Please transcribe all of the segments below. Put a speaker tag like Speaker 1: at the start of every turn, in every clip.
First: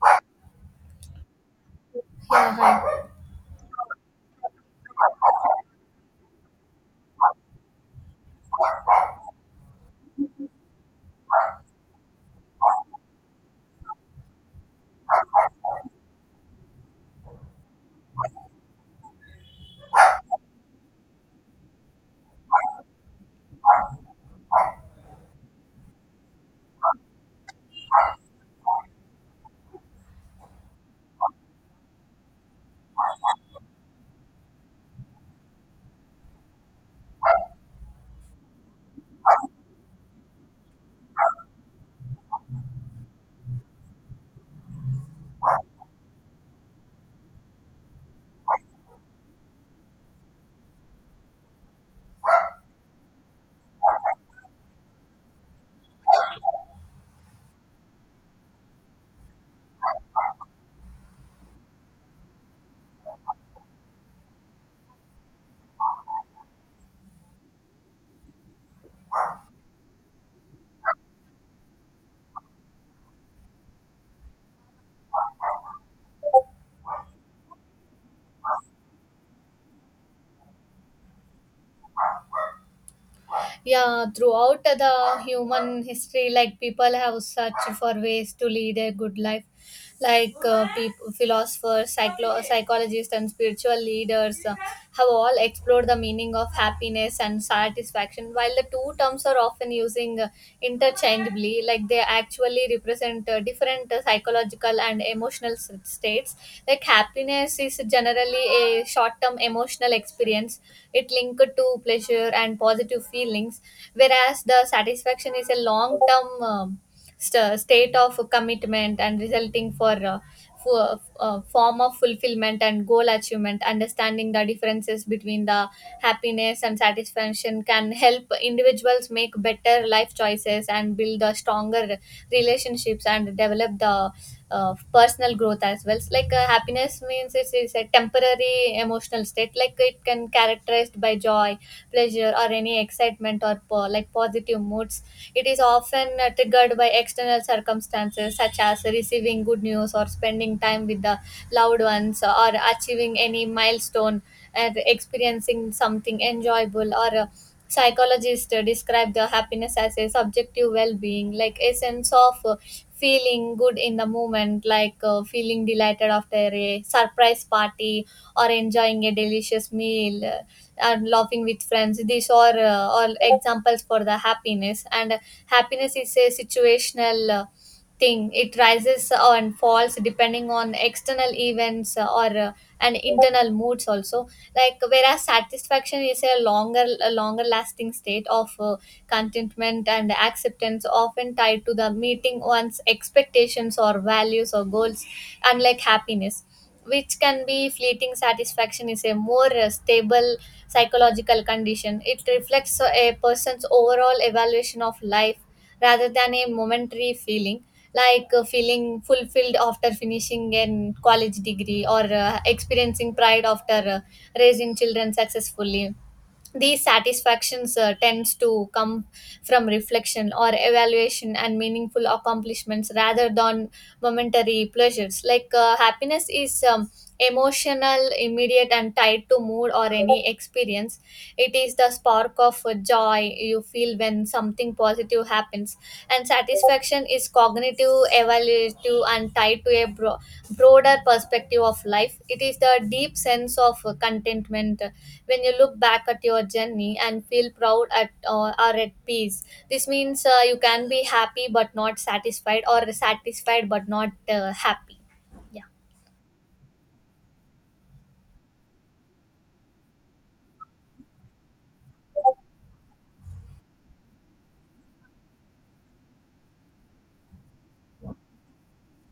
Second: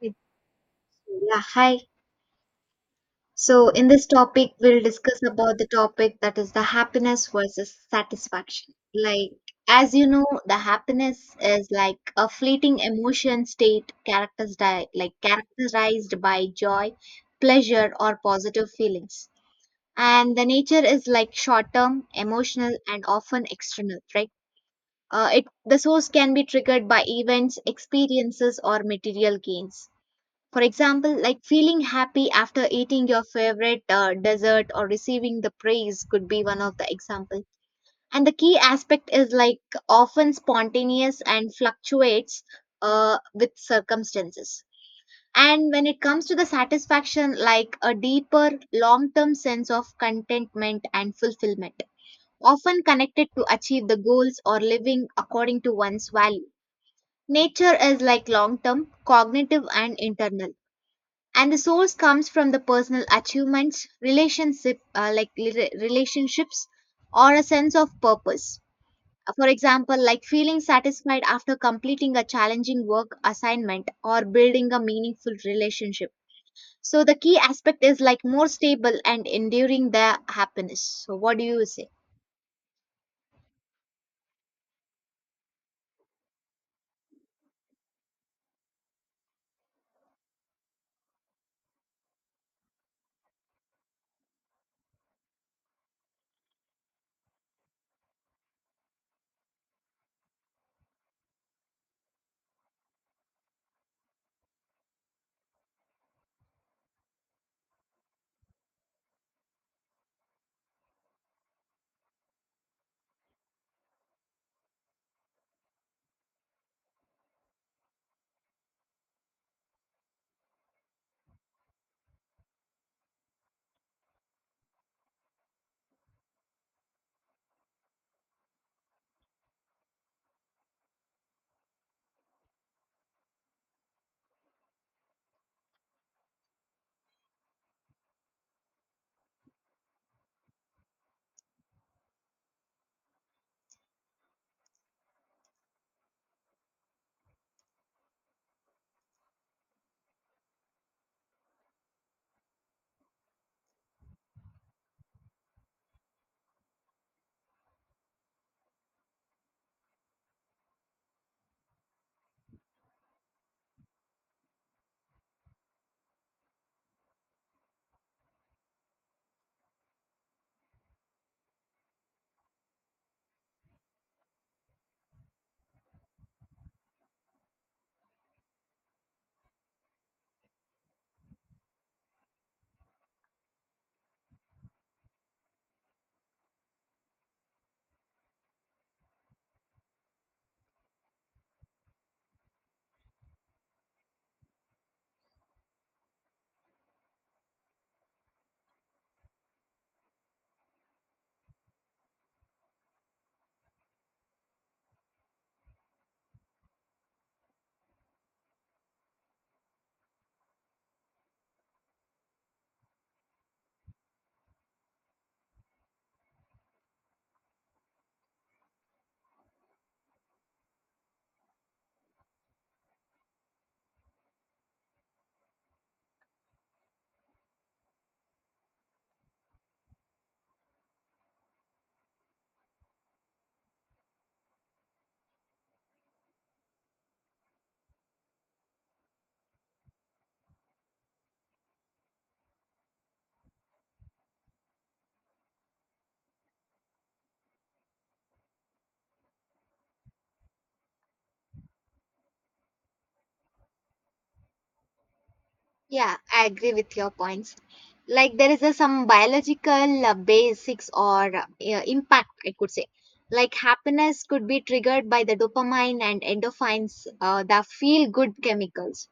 Speaker 1: It's- Yeah, hi.
Speaker 2: Yeah, hi.
Speaker 1: So in this topic, we'll discuss about the topic that is the happiness versus satisfaction. Like, as you know, the happiness is like a fleeting emotion state characterized by joy, pleasure, or positive feelings. And the nature is like short-term, emotional, and often external, right? It the source can be triggered by events, experiences, or material gains. For example, like feeling happy after eating your favorite dessert or receiving the praise could be one of the example. And the key aspect is like often spontaneous and fluctuates with circumstances. And when it comes to the satisfaction, like a deeper long term sense of contentment and fulfillment, often connected to achieve the goals or living according to one's value. Nature is like long term, cognitive, and internal, and the source comes from the personal achievements relationship like relationships or a sense of purpose. For example like feeling satisfied after completing a challenging work assignment or building a meaningful relationship. So the key aspect is like more stable and enduring the happiness. So what do you say?
Speaker 2: Yeah, throughout the human history, like people have searched for ways to lead a good life. Like people, philosophers, psychologists, and spiritual leaders have all explored the meaning of happiness and satisfaction. While the two terms are often using interchangeably, like they actually represent different psychological and emotional states. Like happiness is generally a short-term emotional experience, it linked to pleasure and positive feelings, whereas the satisfaction is a long term state of commitment and resulting form of fulfillment and goal achievement. Understanding the differences between the happiness and satisfaction can help individuals make better life choices and build the stronger relationships and develop the personal growth as well. It's like happiness means it's a temporary emotional state. Like it can characterized by joy, pleasure, or any excitement or like positive moods. It is often triggered by external circumstances such as receiving good news or spending time with the loved ones or achieving any milestone and experiencing something enjoyable or psychologists describe the happiness as a subjective well-being, like a sense of feeling good in the moment, like feeling delighted after a surprise party or enjoying a delicious meal and laughing with friends. These are all examples for the happiness, and happiness is a situational thing, it rises and falls depending on external events or and internal moods also, like whereas satisfaction is a longer lasting state of contentment and acceptance, often tied to the meeting one's expectations or values or goals. Unlike happiness, which can be fleeting, satisfaction is a more stable psychological condition. It reflects a person's overall evaluation of life rather than a momentary feeling, like feeling fulfilled after finishing an college degree or experiencing pride after raising children successfully. These satisfactions tends to come from reflection or evaluation and meaningful accomplishments rather than momentary pleasures. Like happiness is emotional, immediate, and tied to mood or any experience. It is the spark of joy you feel when something positive happens, and satisfaction is cognitive, evaluative, and tied to a broader perspective of life. It is the deep sense of contentment when you look back at your journey and feel proud at or at peace. This means you can be happy but not satisfied, or satisfied but not happy. Yeah.
Speaker 1: Yeah, I agree with your points. Like there is some biological basics or yeah, impact, I could say. Like happiness could be triggered by the dopamine and endorphins, the feel-good chemicals,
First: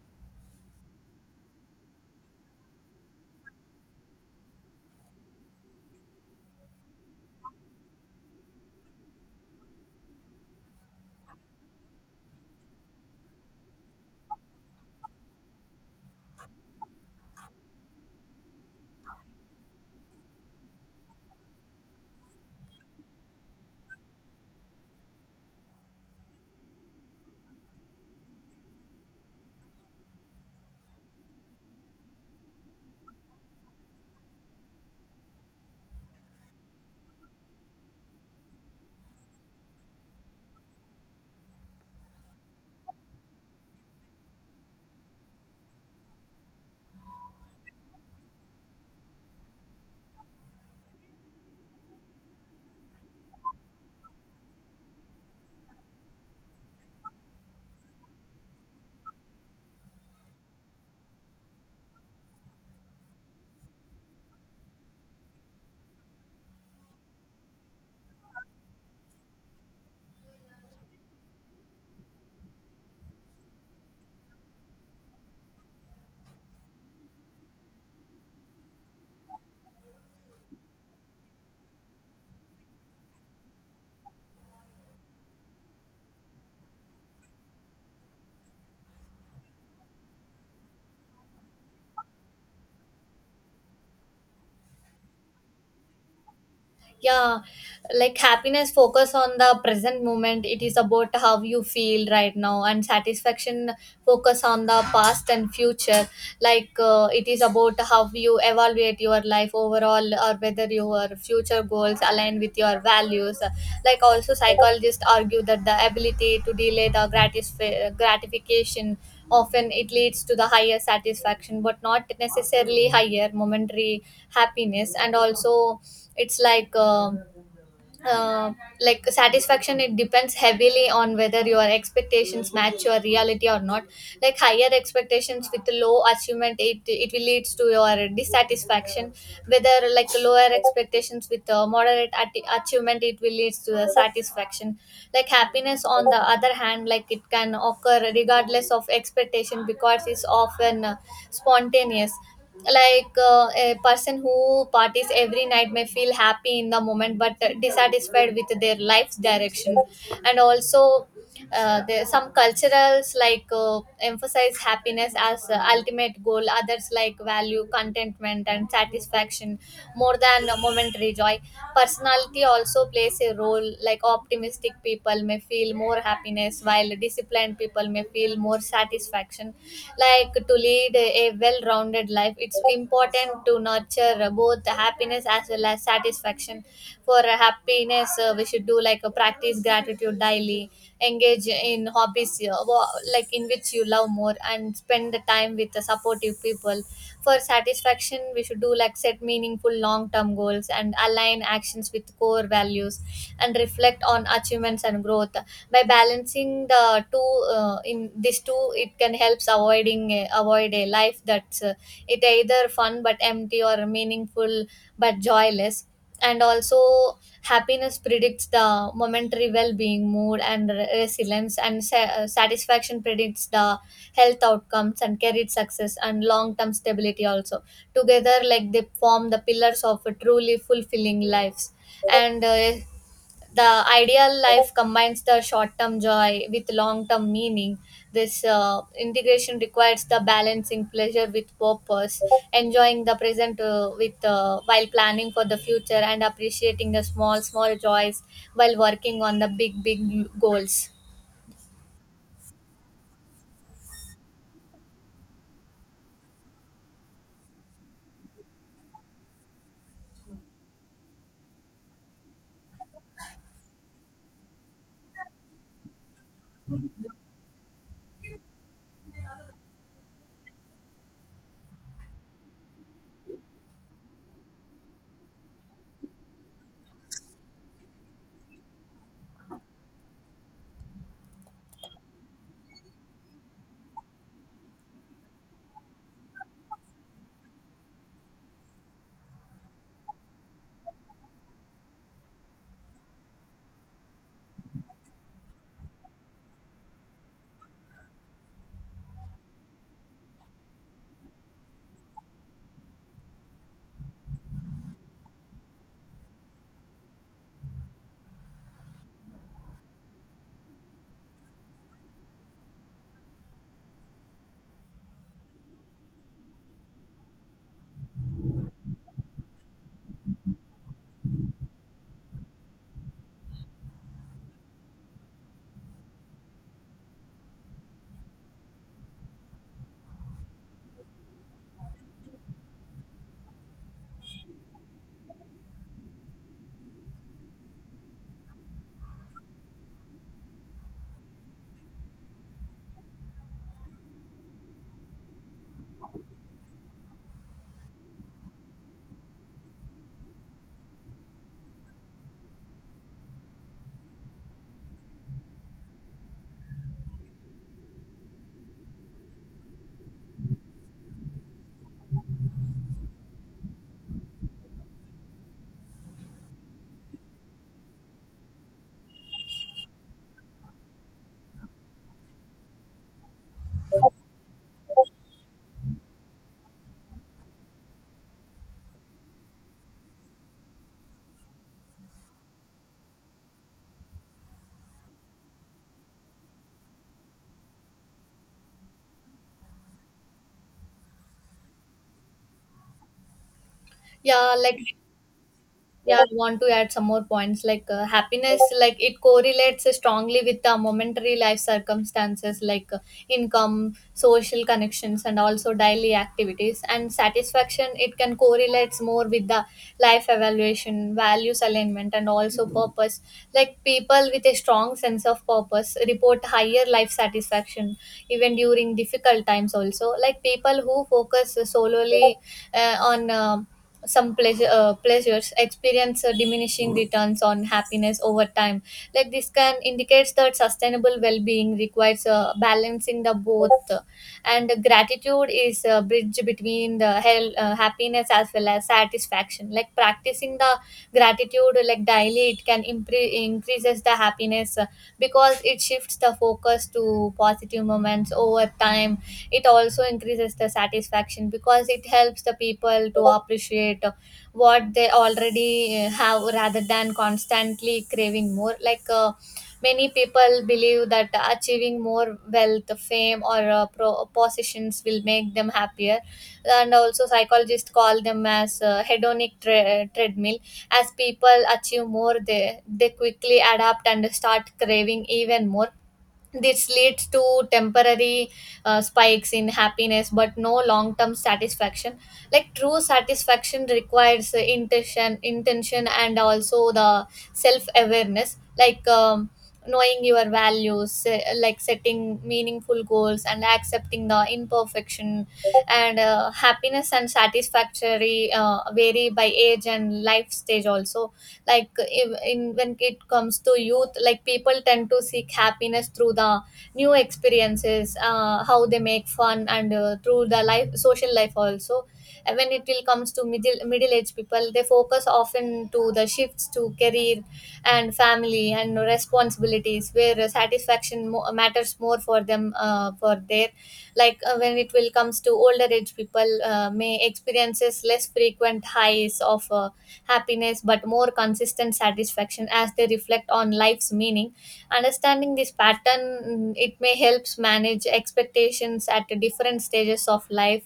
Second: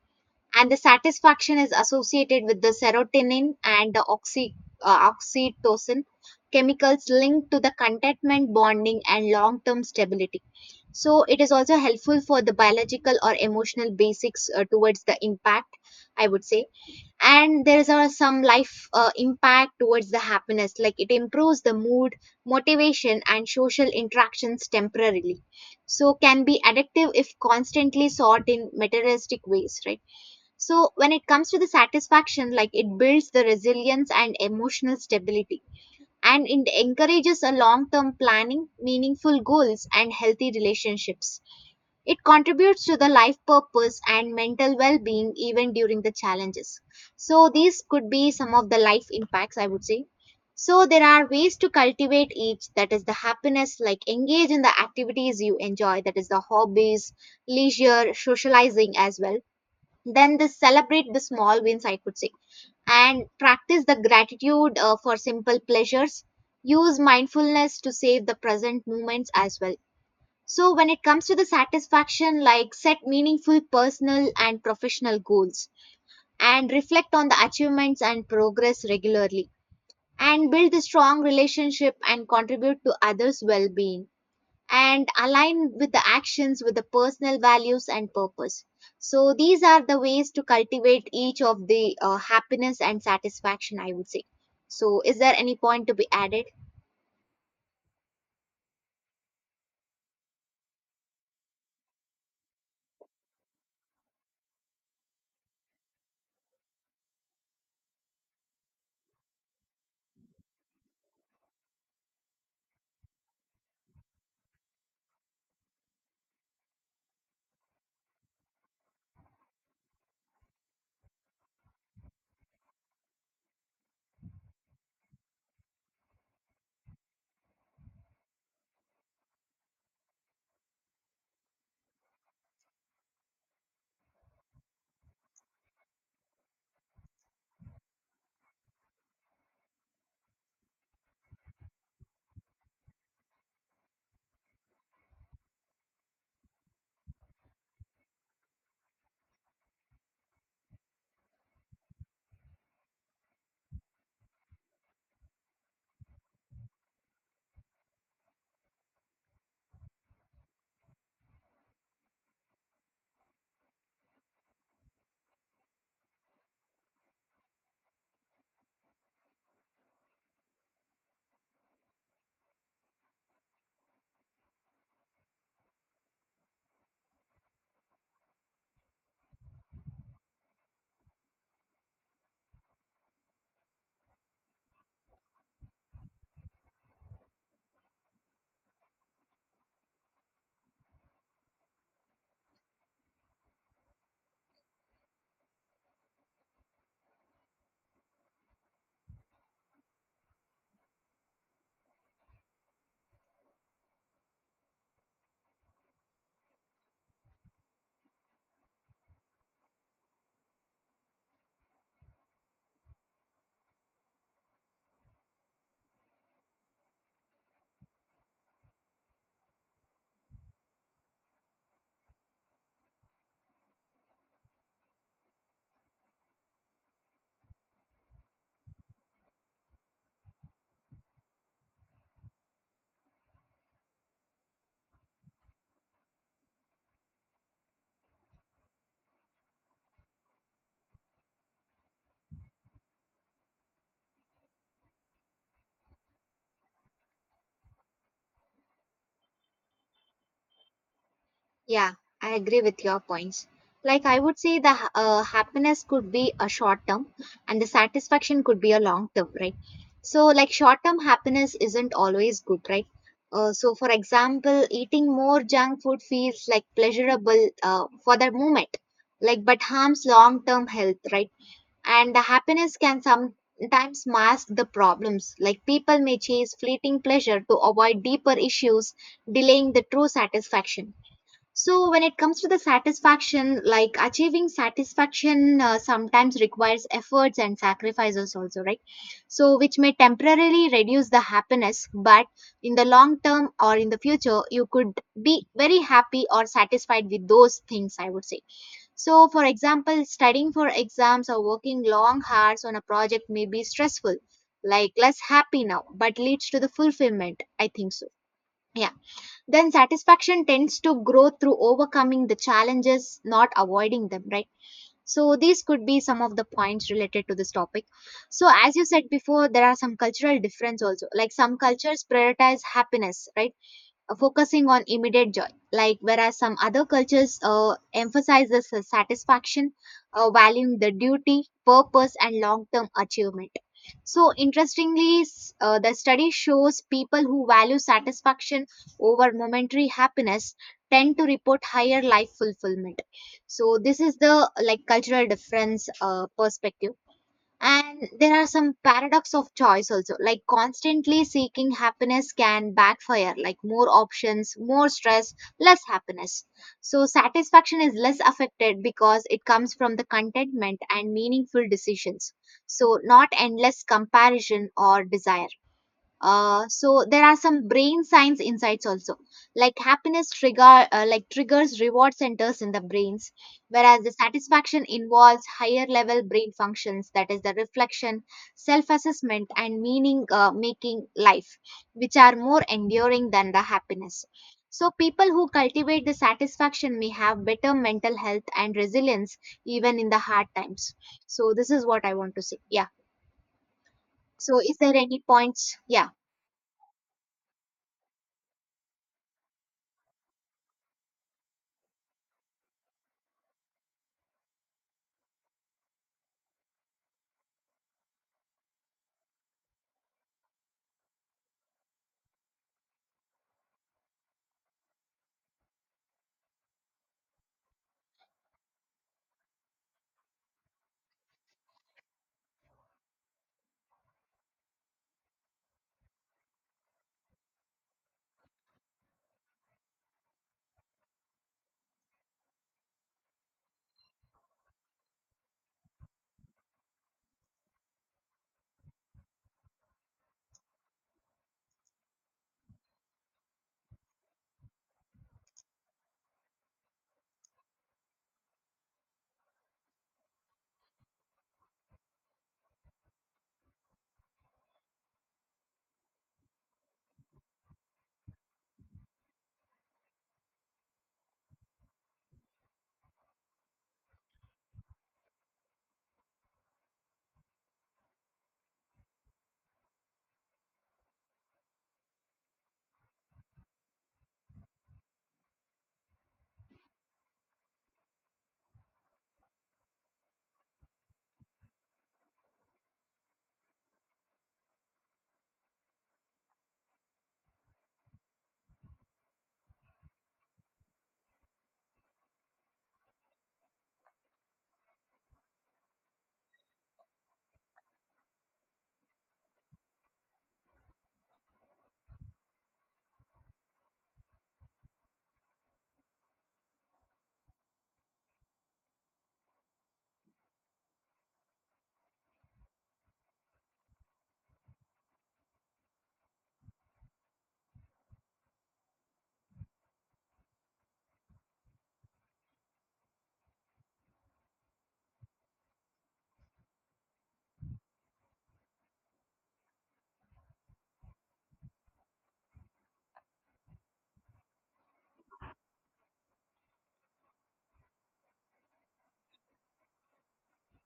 Speaker 1: and the satisfaction is associated with the serotonin and the oxytocin chemicals linked to the contentment, bonding, and long-term stability. So it is also helpful for the biological or emotional basics towards the impact, I would say. And there's are some life impact towards the happiness, like it improves the mood, motivation and social interactions temporarily, so can be addictive if constantly sought in materialistic ways, right? So when it comes to the satisfaction, like it builds the resilience and emotional stability, and it encourages a long term planning, meaningful goals and healthy relationships. It contributes to the life purpose and mental well being even during the challenges. So, these could be some of the life impacts, I would say. So, there are ways to cultivate each, that is the happiness, like engage in the activities you enjoy, that is the hobbies, leisure, socializing as well. Then, this celebrate the small wins, I could say, and practice the gratitude for simple pleasures. Use mindfulness to save the present moments as well. So, when it comes to the satisfaction, like set meaningful personal and professional goals, and reflect on the achievements and progress regularly, and build a strong relationship and contribute to others' well being, and align with the actions with the personal values and purpose. So, these are the ways to cultivate each of the happiness and satisfaction, I would say. So, is there any point to be added?
Speaker 2: Yeah, like happiness focus on the present moment, it is about how you feel right now, and satisfaction focus on the past and future. Like it is about how you evaluate your life overall or whether your future goals align with your values. Like also psychologists argue that the ability to delay the gratification, often it leads to the higher satisfaction but not necessarily higher momentary happiness. And also it's like uh, like satisfaction, it depends heavily on whether your expectations match your reality or not. Like higher expectations with low achievement, it will leads to your dissatisfaction, whether like lower expectations with moderate achievement, it will leads to the satisfaction. Like happiness on the other hand, like it can occur regardless of expectation because it's often spontaneous. Like a person who parties every night may feel happy in the moment but dissatisfied with their life's direction. And also there some culturals, like emphasize happiness as ultimate goal, others like value contentment and satisfaction more than momentary joy. Personality also plays a role, like optimistic people may feel more happiness while disciplined people may feel more satisfaction. Like to lead a well-rounded life, it's important to nurture both happiness as well as satisfaction. For happiness we should do like a practice gratitude daily, engage in hobbies like in which you love more, and spend the time with the supportive people. For satisfaction we should do like set meaningful long-term goals and align actions with core values and reflect on achievements and growth. By balancing the two in these two, it can helps avoiding avoid a life that's it either fun but empty, or meaningful but joyless. And also happiness predicts the momentary well-being, mood, and resilience, and satisfaction predicts the health outcomes and career success and long-term stability also. Together like they form the pillars of a truly fulfilling lives. And the ideal life combines the short-term joy with long-term meaning. This integration requires the balancing pleasure with purpose, enjoying the present with while planning for the future and appreciating the small joys while working on the big goals.
Speaker 1: Yeah, I agree with your points. Like, I would say the happiness could be a short term and the satisfaction could be a long term, right? So, like, short term happiness isn't always good, right? So, for example, eating more junk food feels like pleasurable for the moment, like, but harms long term health, right? And the happiness can sometimes mask the problems. Like, people may chase fleeting pleasure to avoid deeper issues, delaying the true satisfaction. So, when it comes to the satisfaction, like achieving satisfaction sometimes requires efforts and sacrifices, also, right? So, which may temporarily reduce the happiness, but in the long term or in the future, you could be very happy or satisfied with those things, I would say. So, for example, studying for exams or working long hours on a project may be stressful, like less happy now, but leads to the fulfillment. I think so. Yeah. Then satisfaction tends to grow through overcoming the challenges, not avoiding them, right? So these could be some of the points related to this topic. So as you said before, there are some cultural difference also. Like some cultures prioritize happiness, right? Focusing on immediate joy, like whereas some other cultures emphasizes the satisfaction, valuing the duty, purpose and long term achievement. So, interestingly, the study shows people who value satisfaction over momentary happiness tend to report higher life fulfillment. So, this is the like cultural difference perspective. And there are some paradox of choice also, like constantly seeking happiness can backfire, like more options, more stress, less happiness. So satisfaction is less affected because it comes from the contentment and meaningful decisions. So not endless comparison or desire. So there are some brain science insights also, like happiness trigger like triggers reward centers in the brains, whereas the satisfaction involves higher level brain functions, that is the reflection, self assessment and meaning making life, which are more enduring than the happiness. So people who cultivate the satisfaction may have better mental health and resilience even in the hard times. So this is what I want to say. Yeah.
Speaker 2: Yeah,
Speaker 1: So is
Speaker 2: like.
Speaker 1: there any points? Yeah,
Speaker 2: Yeah, I want to add some more points. Like happiness, like it correlates strongly with the momentary life circumstances, like income, social connections, and also daily activities. And satisfaction, it can correlates more with the life evaluation, values alignment, and also purpose. Like people with a strong sense of purpose report higher life satisfaction even during difficult times also. Like people who focus solely on some pleasures experience diminishing returns on happiness over time. Like this can indicates that sustainable well-being requires balancing the both. And gratitude is a bridge between the happiness as well as satisfaction. Like practicing the gratitude, like daily, it can increases the happiness because it shifts the focus to positive moments over time. It also increases the satisfaction because it helps the people to appreciate what they already have rather than constantly craving more. Like many people believe that achieving more wealth, fame, or positions will make them happier. And also psychologists call them as hedonic treadmill. As people achieve more, they quickly adapt and start craving even more. This leads to temporary spikes in happiness, but no long term satisfaction. Like true satisfaction requires intention, and also the self awareness, like knowing your values, like setting meaningful goals, and accepting the imperfection. And happiness and satisfactory vary by age and life stage also. Like in when it comes to youth, like people tend to seek happiness through the new experiences, how they make fun, and through the life social life also. And when it will comes to middle age people, they focus often to the shifts to career and family and responsibilities, where satisfaction matters more for them for their like When it will comes to older age people, may experiences less frequent highs of happiness but more consistent satisfaction as they reflect on life's meaning. Understanding this pattern, it may helps manage expectations at different stages of life.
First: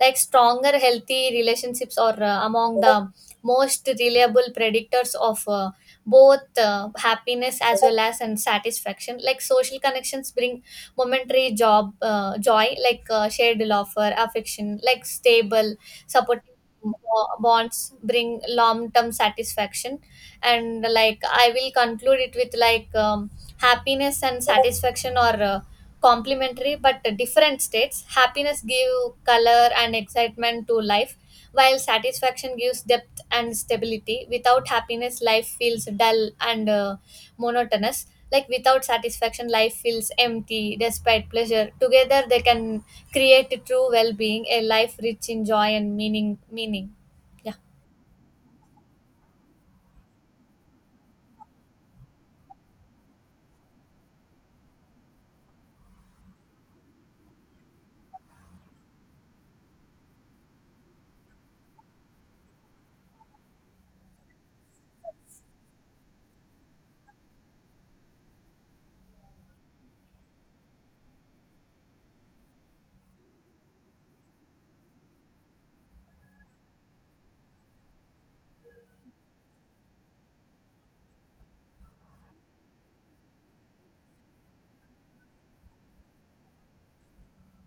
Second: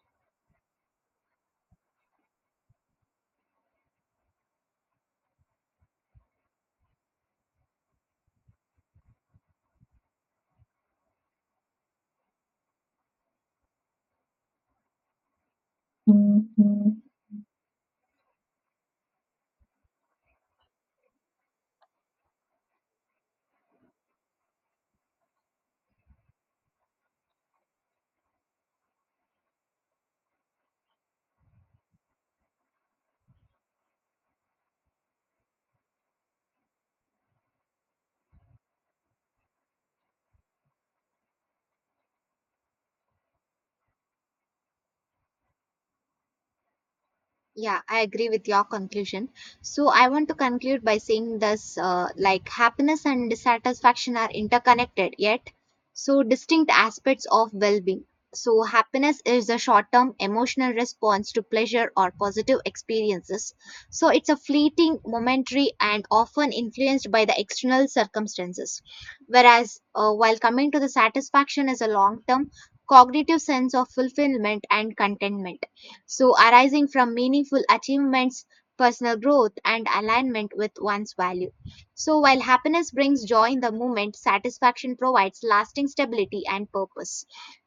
Speaker 2: Like stronger healthy relationships are among the most reliable predictors of both happiness as well as and satisfaction. Like social connections bring momentary job joy, like shared laughter, affection, like stable support bonds bring long term satisfaction. And like I will conclude it with, like happiness and satisfaction are complementary but different states. Happiness give color and excitement to life, while satisfaction gives depth and stability. Without happiness, life feels dull and monotonous. Like without satisfaction, life feels empty despite pleasure. Together they can create true well-being, a life rich in joy and meaning. Meaning, yeah.
Speaker 1: Yeah, I agree with your conclusion. So I want to conclude by saying this, like happiness and dissatisfaction are interconnected yet so distinct aspects of well-being. So happiness is a short-term emotional response to pleasure or positive experiences. So it's a fleeting, momentary and often influenced by the external circumstances. Whereas while coming to the satisfaction is a long-term cognitive sense of fulfillment and contentment, so, arising from meaningful achievements, personal growth, and alignment with one's value. So, while happiness brings joy in the moment, satisfaction provides lasting stability and purpose.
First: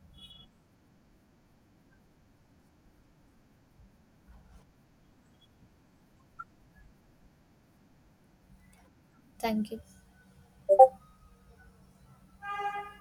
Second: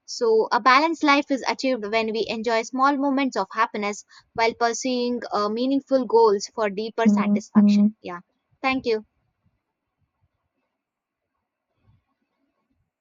Speaker 1: So, a balanced life is achieved when we enjoy small moments of happiness while pursuing meaningful goals for deeper, Mhm, satisfaction. Yeah. Thank you.
Speaker 2: Thank you.